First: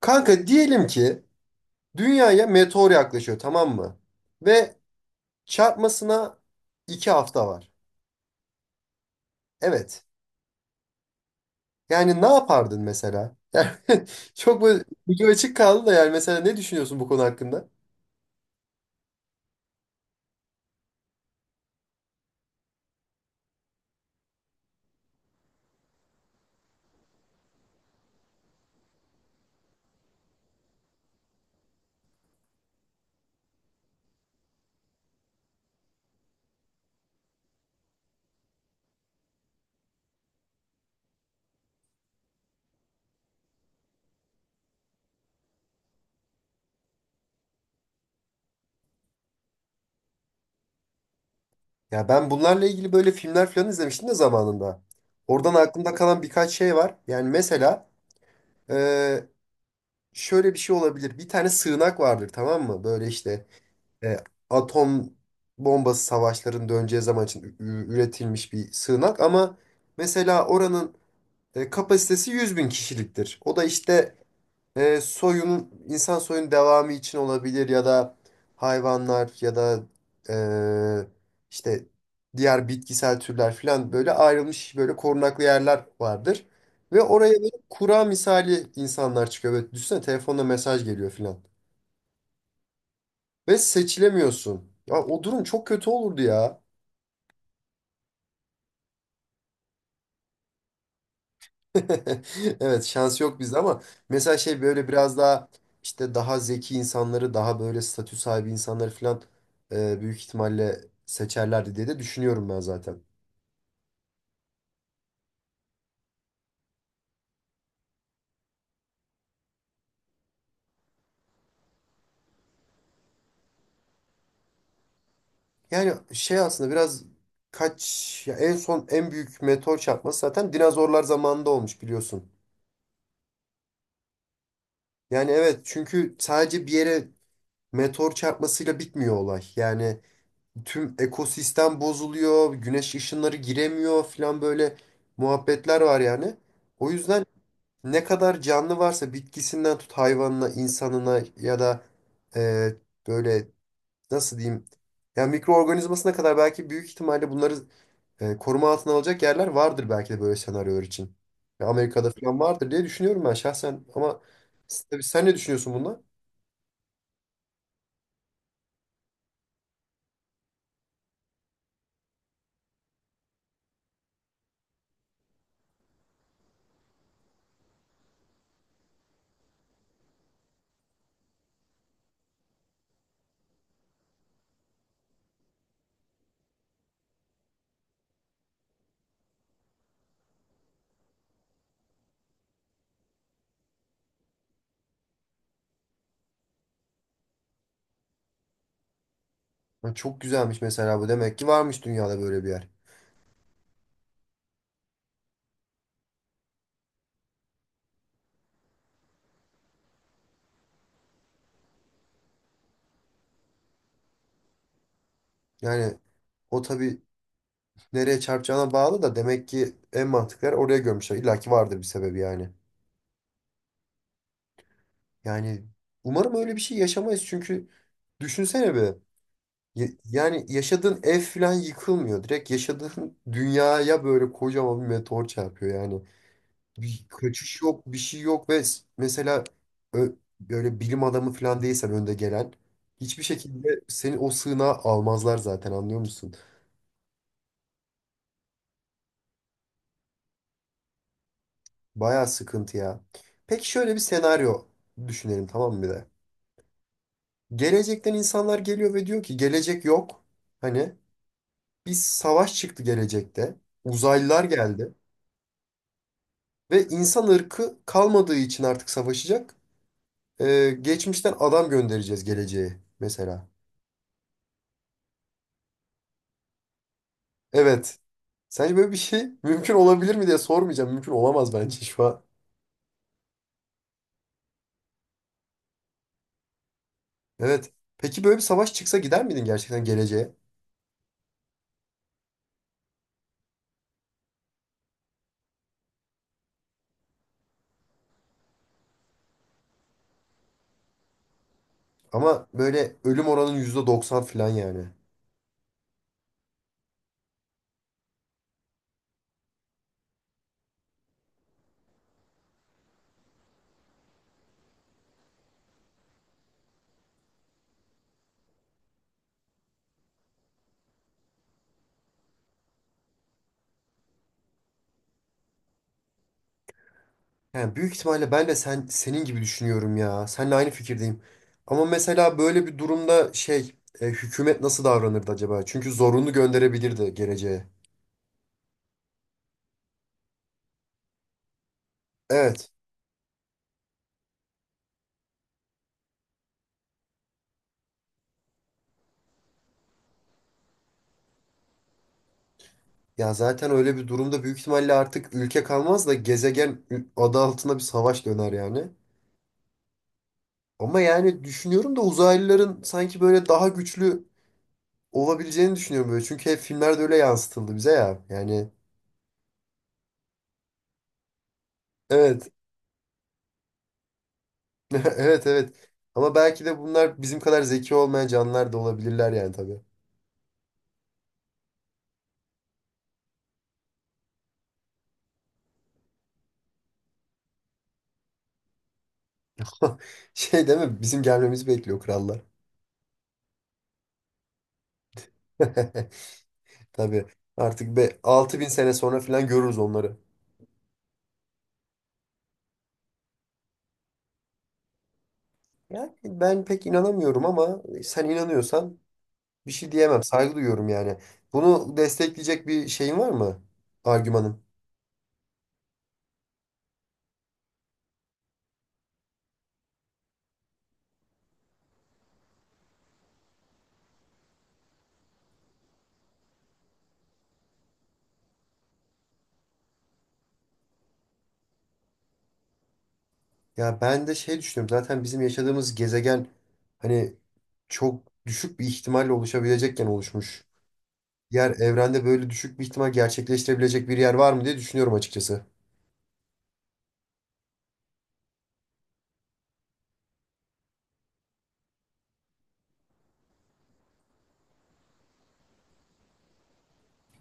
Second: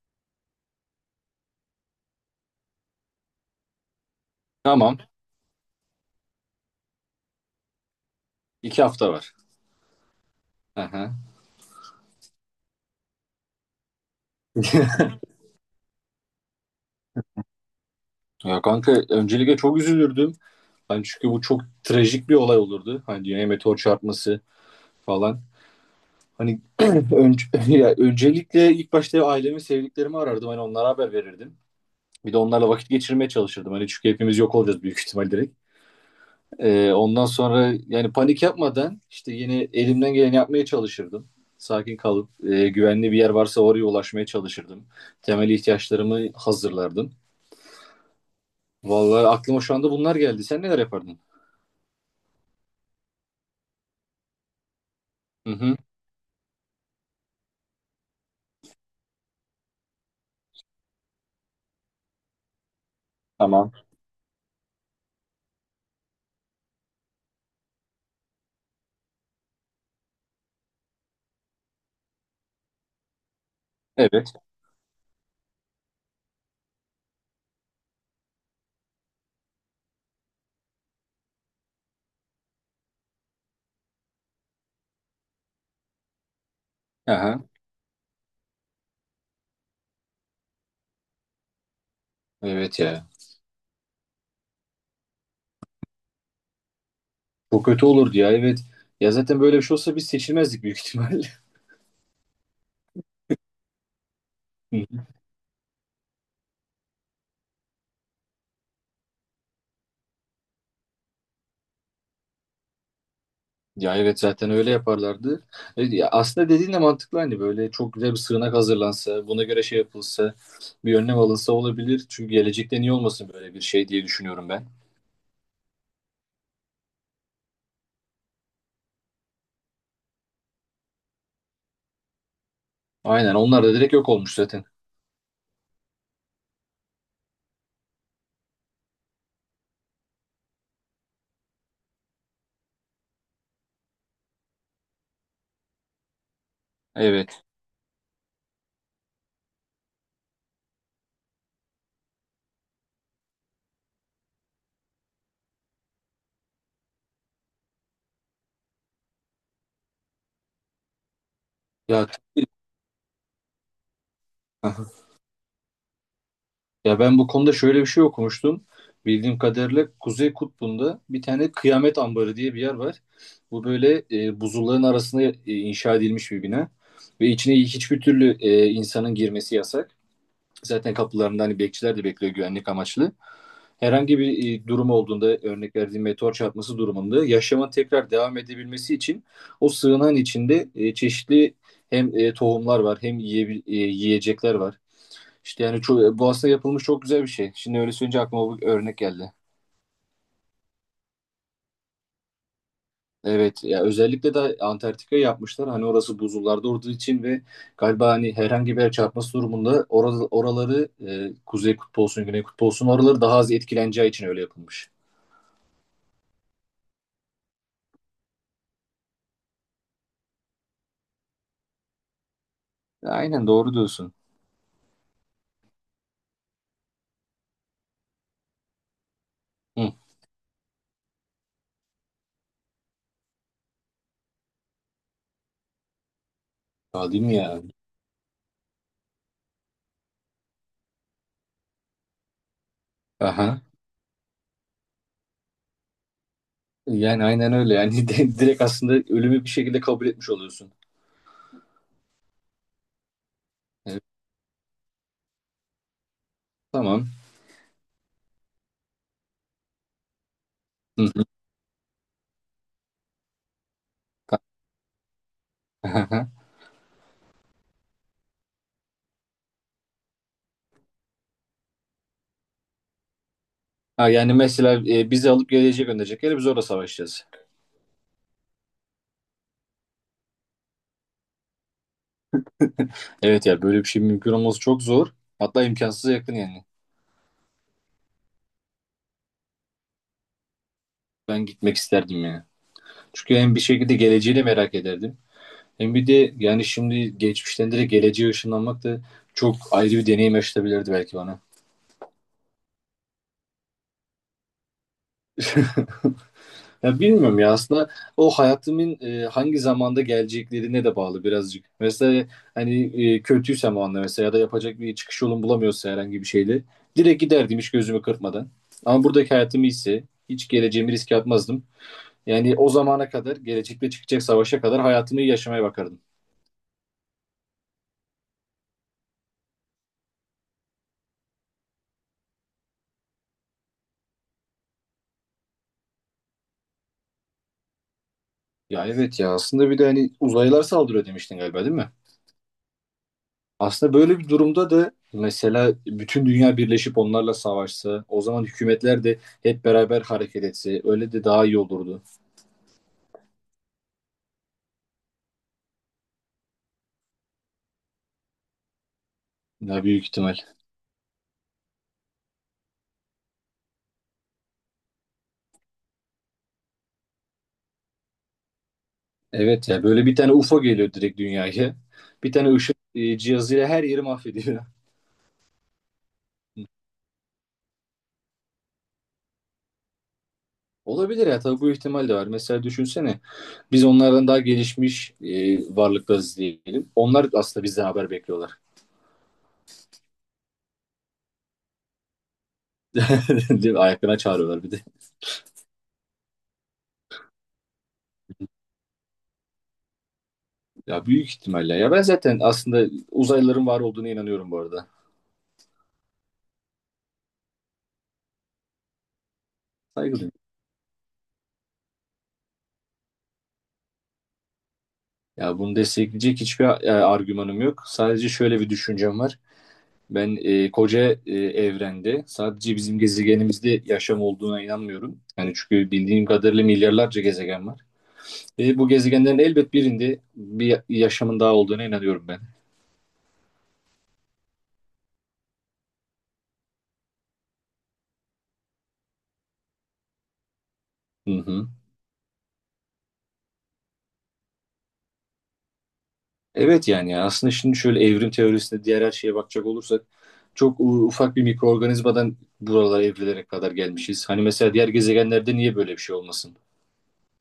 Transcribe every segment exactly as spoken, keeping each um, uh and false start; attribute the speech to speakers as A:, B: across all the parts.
A: Kanka diyelim ki dünyaya meteor yaklaşıyor, tamam mı? Ve
B: Tamam.
A: çarpmasına iki hafta var.
B: İki hafta var.
A: Evet.
B: Hı hı.
A: Yani ne yapardın mesela? Yani çok böyle ucu açık kaldı da, yani mesela ne düşünüyorsun bu konu hakkında?
B: Ya kanka öncelikle çok üzülürdüm. Hani çünkü bu çok trajik bir olay olurdu. Hani dünyaya meteor çarpması falan. Hani önce, ya öncelikle ilk başta ailemi, sevdiklerimi arardım. Hani onlara haber verirdim. Bir de onlarla vakit geçirmeye çalışırdım. Hani çünkü hepimiz yok olacağız büyük ihtimal direkt. Ee, ondan sonra yani panik yapmadan işte yine elimden geleni yapmaya çalışırdım. Sakin kalıp e, güvenli bir yer varsa oraya ulaşmaya çalışırdım. Temel ihtiyaçlarımı hazırlardım. Vallahi aklıma şu anda bunlar geldi. Sen neler yapardın?
A: Ya ben bunlarla ilgili böyle filmler falan izlemiştim de zamanında.
B: Hı
A: Oradan
B: hı.
A: aklımda kalan birkaç şey var. Yani mesela e, şöyle bir şey olabilir. Bir tane sığınak vardır, tamam mı? Böyle işte
B: Tamam.
A: e, atom bombası savaşlarının döneceği zaman için ü- ü- üretilmiş bir sığınak ama mesela oranın e, kapasitesi yüz bin kişiliktir. O da işte
B: Evet.
A: e, soyun, insan soyunun devamı için olabilir ya da hayvanlar ya da e, işte diğer bitkisel türler falan böyle ayrılmış, böyle korunaklı yerler vardır. Ve oraya
B: Aha.
A: böyle kura misali insanlar çıkıyor. Böyle düşünsene, telefonla mesaj geliyor falan.
B: Evet ya.
A: Ve seçilemiyorsun. Ya, o durum çok kötü olurdu ya.
B: Bu kötü olurdu ya. Evet. Ya zaten böyle bir şey olsa biz seçilmezdik büyük ihtimalle.
A: Evet, şans yok bizde ama mesela şey
B: Hı
A: böyle
B: hı.
A: biraz daha işte daha zeki insanları, daha böyle statü sahibi insanları falan e, büyük ihtimalle seçerlerdi diye de düşünüyorum ben zaten.
B: Ya evet zaten öyle yaparlardı. E, ya aslında dediğin de mantıklı hani böyle çok güzel bir sığınak hazırlansa, buna göre şey yapılsa, bir önlem alınsa olabilir. Çünkü gelecekte niye olmasın böyle bir şey diye düşünüyorum ben.
A: Yani şey aslında biraz kaç ya, en son en büyük meteor çarpması zaten dinozorlar zamanında olmuş, biliyorsun.
B: Aynen onlar da direkt yok olmuş zaten.
A: Yani evet, çünkü sadece bir yere meteor çarpmasıyla bitmiyor olay. Yani tüm ekosistem bozuluyor, güneş ışınları giremiyor falan, böyle muhabbetler var yani. O yüzden
B: Evet.
A: ne kadar canlı varsa, bitkisinden tut hayvanına, insanına ya da e, böyle, nasıl diyeyim, ya mikroorganizmasına kadar, belki büyük ihtimalle bunları e, koruma altına alacak yerler vardır belki de, böyle senaryolar için. Ya
B: Ya.
A: Amerika'da falan vardır diye düşünüyorum ben şahsen ama s- tabii, sen ne düşünüyorsun bundan?
B: Ya ben bu konuda şöyle bir şey okumuştum. Bildiğim kadarıyla Kuzey Kutbu'nda bir tane Kıyamet Ambarı diye bir yer var. Bu böyle e, buzulların arasına e, inşa edilmiş bir bina. Ve içine hiçbir türlü e, insanın girmesi yasak. Zaten kapılarında hani bekçiler de bekliyor güvenlik amaçlı. Herhangi bir e, durum olduğunda örnek verdiğim meteor çarpması durumunda yaşamın tekrar devam edebilmesi için o sığınağın içinde e, çeşitli hem e, tohumlar var hem yiye e, yiyecekler var. İşte yani çok, Boğaz'da yapılmış çok güzel bir şey. Şimdi öyle söyleyince aklıma bir örnek geldi.
A: Ha, çok güzelmiş mesela, bu demek ki varmış dünyada böyle bir yer.
B: Evet ya özellikle de Antarktika yapmışlar. Hani orası buzullarda olduğu için ve galiba hani herhangi bir yer çarpması durumunda orada, oraları e, kuzey kutbu olsun, güney kutbu olsun oraları daha az etkileneceği için öyle yapılmış.
A: Yani o tabii nereye çarpacağına bağlı da, demek ki en mantıklar oraya görmüşler. İlla ki vardır bir sebebi yani.
B: Aynen doğru diyorsun.
A: Yani umarım öyle bir şey yaşamayız çünkü düşünsene be. Ya-
B: Hı.
A: Yani yaşadığın ev falan yıkılmıyor. Direkt yaşadığın dünyaya böyle kocaman bir meteor çarpıyor yani. Bir
B: Aa, değil mi
A: kaçış
B: ya?
A: yok, bir şey yok ve s- mesela ö- böyle bilim adamı falan değilsen, önde gelen, hiçbir
B: Aha.
A: şekilde seni o sığınağa almazlar zaten, anlıyor musun?
B: Yani aynen öyle. Yani di- direkt aslında ölümü bir şekilde kabul etmiş oluyorsun.
A: Bayağı sıkıntı ya. Peki şöyle bir
B: Evet,
A: senaryo düşünelim tamam mı, bir de?
B: tamam.
A: Gelecekten insanlar geliyor ve diyor ki gelecek yok. Hani
B: Hı hı.
A: bir savaş çıktı gelecekte. Uzaylılar geldi. Ve insan ırkı kalmadığı için artık savaşacak. Ee, geçmişten adam göndereceğiz geleceğe mesela.
B: Ha, yani mesela e, bizi alıp geleceğe gönderecekler. Biz orada savaşacağız.
A: Evet. Sence böyle bir şey mümkün olabilir mi diye sormayacağım. Mümkün olamaz bence şu an.
B: Evet ya böyle bir şey mümkün olması çok zor. Hatta imkansıza yakın yani.
A: Evet. Peki böyle bir savaş çıksa gider miydin gerçekten geleceğe?
B: Ben gitmek isterdim yani. Çünkü hem bir şekilde geleceğini merak ederdim. Hem bir de yani şimdi geçmişten direkt geleceğe ışınlanmak da çok ayrı bir deneyim yaşatabilirdi belki bana.
A: Ama böyle ölüm oranın yüzde doksan falan yani.
B: Ya bilmiyorum ya aslında o hayatımın e, hangi zamanda geleceklerine de bağlı birazcık. Mesela hani e, kötüysem o anda mesela ya da yapacak bir çıkış yolum bulamıyorsa herhangi bir şeyle direkt giderdim hiç gözümü kırpmadan. Ama buradaki hayatım iyiyse hiç geleceğimi riske atmazdım. Yani o zamana kadar, gelecekte çıkacak savaşa kadar hayatımı iyi yaşamaya bakardım.
A: Yani büyük ihtimalle ben de sen senin gibi düşünüyorum ya. Seninle aynı fikirdeyim. Ama mesela böyle bir durumda şey e, hükümet nasıl davranırdı acaba? Çünkü zorunlu gönderebilirdi geleceğe.
B: Ya evet ya aslında bir de hani uzaylılar saldırıyor demiştin galiba değil mi?
A: Evet.
B: Aslında böyle bir durumda da mesela bütün dünya birleşip onlarla savaşsa, o zaman hükümetler de hep beraber hareket etse öyle de daha iyi olurdu.
A: Ya zaten öyle bir durumda büyük ihtimalle artık ülke kalmaz da gezegen adı altında bir savaş döner yani.
B: Ya büyük ihtimal.
A: Ama yani düşünüyorum da uzaylıların sanki böyle daha güçlü olabileceğini düşünüyorum böyle. Çünkü hep filmlerde öyle yansıtıldı bize ya. Yani
B: Evet ya böyle bir tane UFO geliyor direkt dünyaya. Bir
A: evet.
B: tane ışık e, cihazıyla her yeri mahvediyor.
A: Evet, evet. Ama belki de bunlar bizim kadar zeki olmayan canlılar da olabilirler yani, tabii.
B: Olabilir ya tabii bu ihtimal de var. Mesela düşünsene biz onlardan daha gelişmiş e, varlıklarız diyelim. Onlar aslında bizden haber bekliyorlar.
A: Şey değil mi? Bizim gelmemizi bekliyor krallar.
B: Değil mi? Ayaklarına çağırıyorlar bir de.
A: Tabii. Artık be altı bin sene sonra falan görürüz onları.
B: Ya büyük ihtimalle ya ben zaten aslında uzaylıların var olduğuna inanıyorum bu arada.
A: Yani ben pek inanamıyorum ama sen inanıyorsan bir şey
B: Saygı
A: diyemem.
B: duyuyorum.
A: Saygı duyuyorum yani. Bunu destekleyecek bir şeyin var mı? Argümanın.
B: Ya bunu destekleyecek hiçbir e, argümanım yok. Sadece şöyle bir düşüncem var. Ben e, koca e, evrende sadece bizim gezegenimizde yaşam olduğuna inanmıyorum. Yani çünkü bildiğim kadarıyla milyarlarca gezegen var. Ve bu gezegenlerin elbet birinde bir yaşamın daha olduğuna inanıyorum ben.
A: Ya ben de şey düşünüyorum. Zaten bizim yaşadığımız gezegen hani çok düşük bir ihtimalle oluşabilecekken oluşmuş.
B: Hı hı.
A: Yer evrende böyle düşük bir ihtimal gerçekleştirebilecek bir yer var mı diye düşünüyorum açıkçası.
B: Evet yani ya, aslında şimdi şöyle evrim teorisine diğer her şeye bakacak olursak çok u- ufak bir mikroorganizmadan buralara evrilere kadar gelmişiz. Hani mesela diğer gezegenlerde niye böyle bir şey olmasın?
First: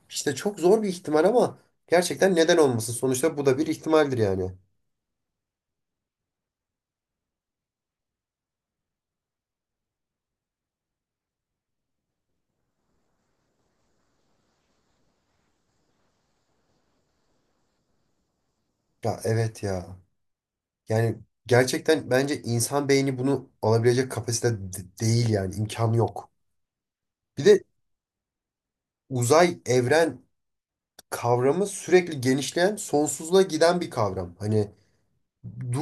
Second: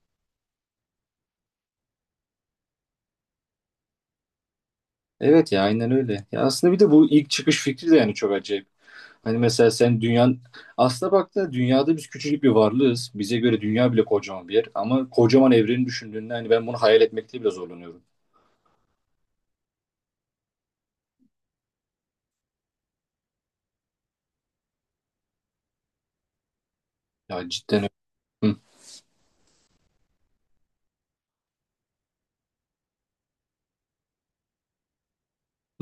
A: İşte çok zor bir ihtimal ama gerçekten neden olmasın? Sonuçta bu da bir ihtimaldir yani.
B: Evet ya aynen öyle. Ya aslında bir de bu ilk çıkış fikri de yani çok acayip. Hani mesela sen dünyanın aslına baktığında dünyada biz küçücük bir varlığız. Bize göre dünya bile kocaman bir yer ama kocaman evreni düşündüğünde hani ben bunu hayal etmekte bile zorlanıyorum.
A: Ya evet ya. Yani gerçekten bence insan beyni bunu alabilecek kapasite de- değil, yani imkanı yok. Bir
B: Ya
A: de
B: cidden.
A: uzay, evren kavramı sürekli genişleyen, sonsuzluğa giden bir kavram. Hani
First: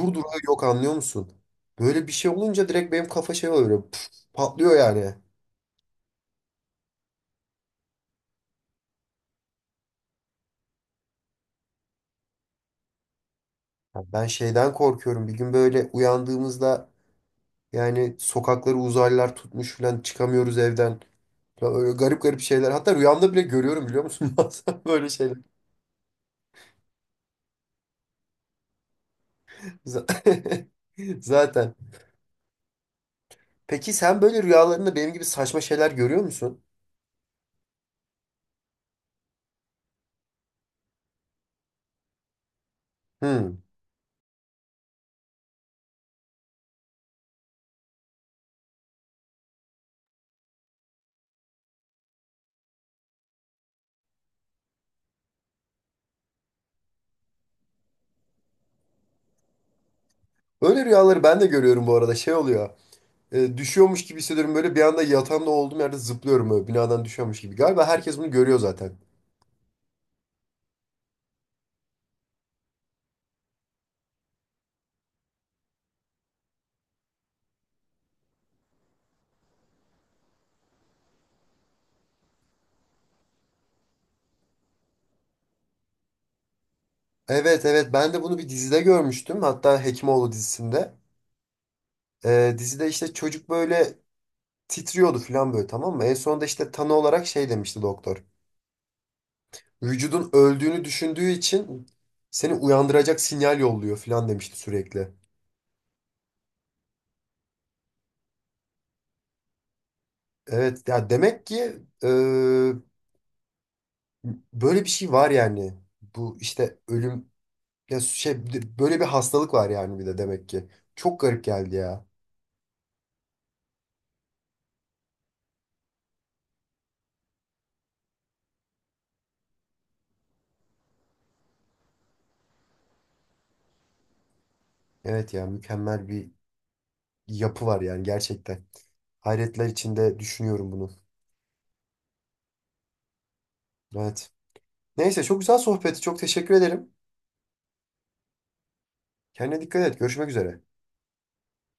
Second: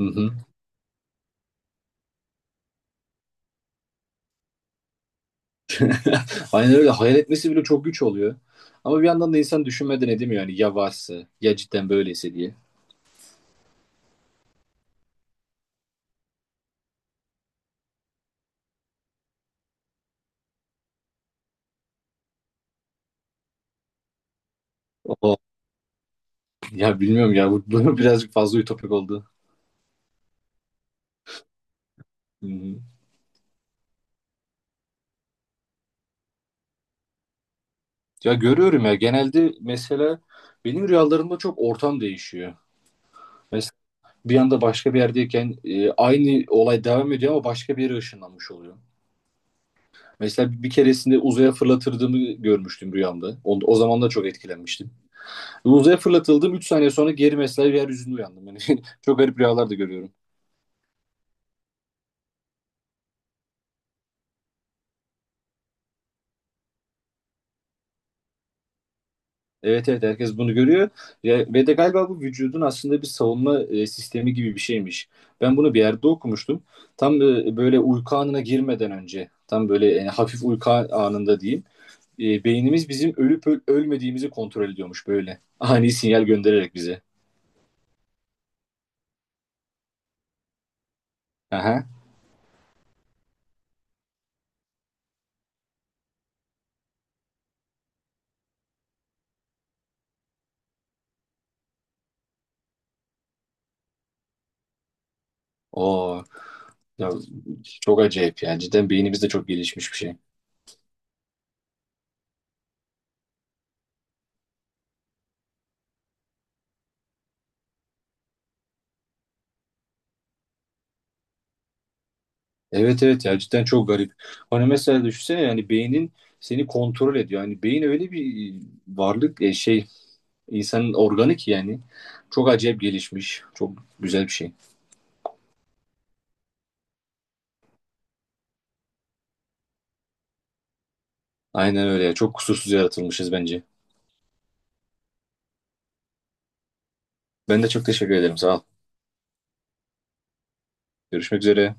B: Hı hı.
A: durağı yok, anlıyor musun? Böyle bir şey olunca direkt benim kafa şey oluyor. Püf, patlıyor yani.
B: Aynen öyle. Hayal etmesi bile çok güç oluyor. Ama bir yandan da insan düşünmeden edemiyor yani ya varsa ya cidden böyleyse diye.
A: Ya, ben şeyden korkuyorum. Bir gün böyle uyandığımızda, yani sokakları uzaylılar tutmuş falan, çıkamıyoruz evden. Falan öyle garip garip şeyler. Hatta rüyamda bile görüyorum, biliyor musun? Bazen böyle şeyler.
B: O ya bilmiyorum ya bu, bu birazcık fazla ütopik oldu.
A: Z- Zaten.
B: Hı hı.
A: Peki sen böyle rüyalarında benim gibi saçma şeyler görüyor musun?
B: Ya görüyorum ya genelde mesela benim rüyalarımda çok ortam değişiyor.
A: Hmm.
B: Mesela bir anda başka bir yerdeyken e, aynı olay devam ediyor ama başka bir yere ışınlanmış oluyor. Mesela bir keresinde uzaya fırlatırdığımı görmüştüm rüyamda. O, o zaman da çok etkilenmiştim. Uzaya fırlatıldım. Üç saniye sonra geri mesela yeryüzünde uyandım. Yani çok garip rüyalar da görüyorum.
A: Öyle rüyaları ben de görüyorum bu arada. Şey oluyor. E, düşüyormuş gibi hissediyorum. Böyle bir anda yatağımda olduğum yerde zıplıyorum, böyle binadan düşüyormuş gibi. Galiba herkes bunu görüyor zaten.
B: Evet evet herkes bunu görüyor. Ya, ve de galiba bu vücudun aslında bir savunma e, sistemi gibi bir şeymiş. Ben bunu bir yerde okumuştum. Tam e, böyle uyku anına girmeden önce, tam böyle yani hafif uyku anında diyeyim. E, beynimiz bizim ölüp öl- ölmediğimizi kontrol ediyormuş böyle. Ani sinyal göndererek bize.
A: Evet, evet, ben de bunu bir dizide görmüştüm. Hatta Hekimoğlu dizisinde.
B: Aha.
A: Ee, dizide işte çocuk böyle titriyordu falan, böyle tamam mı? En sonunda işte tanı olarak şey demişti doktor. Vücudun öldüğünü düşündüğü için seni uyandıracak sinyal yolluyor falan demişti sürekli.
B: Oo. Ya, çok acayip yani. Cidden beynimiz de çok gelişmiş bir şey.
A: Evet ya, demek ki e, böyle bir şey var yani. Bu işte ölüm ya şey, böyle bir hastalık var yani bir de demek ki. Çok garip geldi ya.
B: Evet evet ya cidden çok garip. Hani mesela düşünsene yani beynin seni kontrol ediyor. Yani beyin öyle bir varlık e, şey insanın organı ki yani çok acayip gelişmiş. Çok güzel bir şey.
A: Evet ya, mükemmel bir yapı var yani gerçekten. Hayretler içinde düşünüyorum bunu.
B: Aynen öyle ya. Çok kusursuz yaratılmışız bence.
A: Evet. Neyse çok güzel sohbeti. Çok teşekkür ederim.
B: Ben de çok teşekkür ederim. Sağ ol.
A: Kendine dikkat et. Görüşmek üzere.
B: Görüşmek üzere.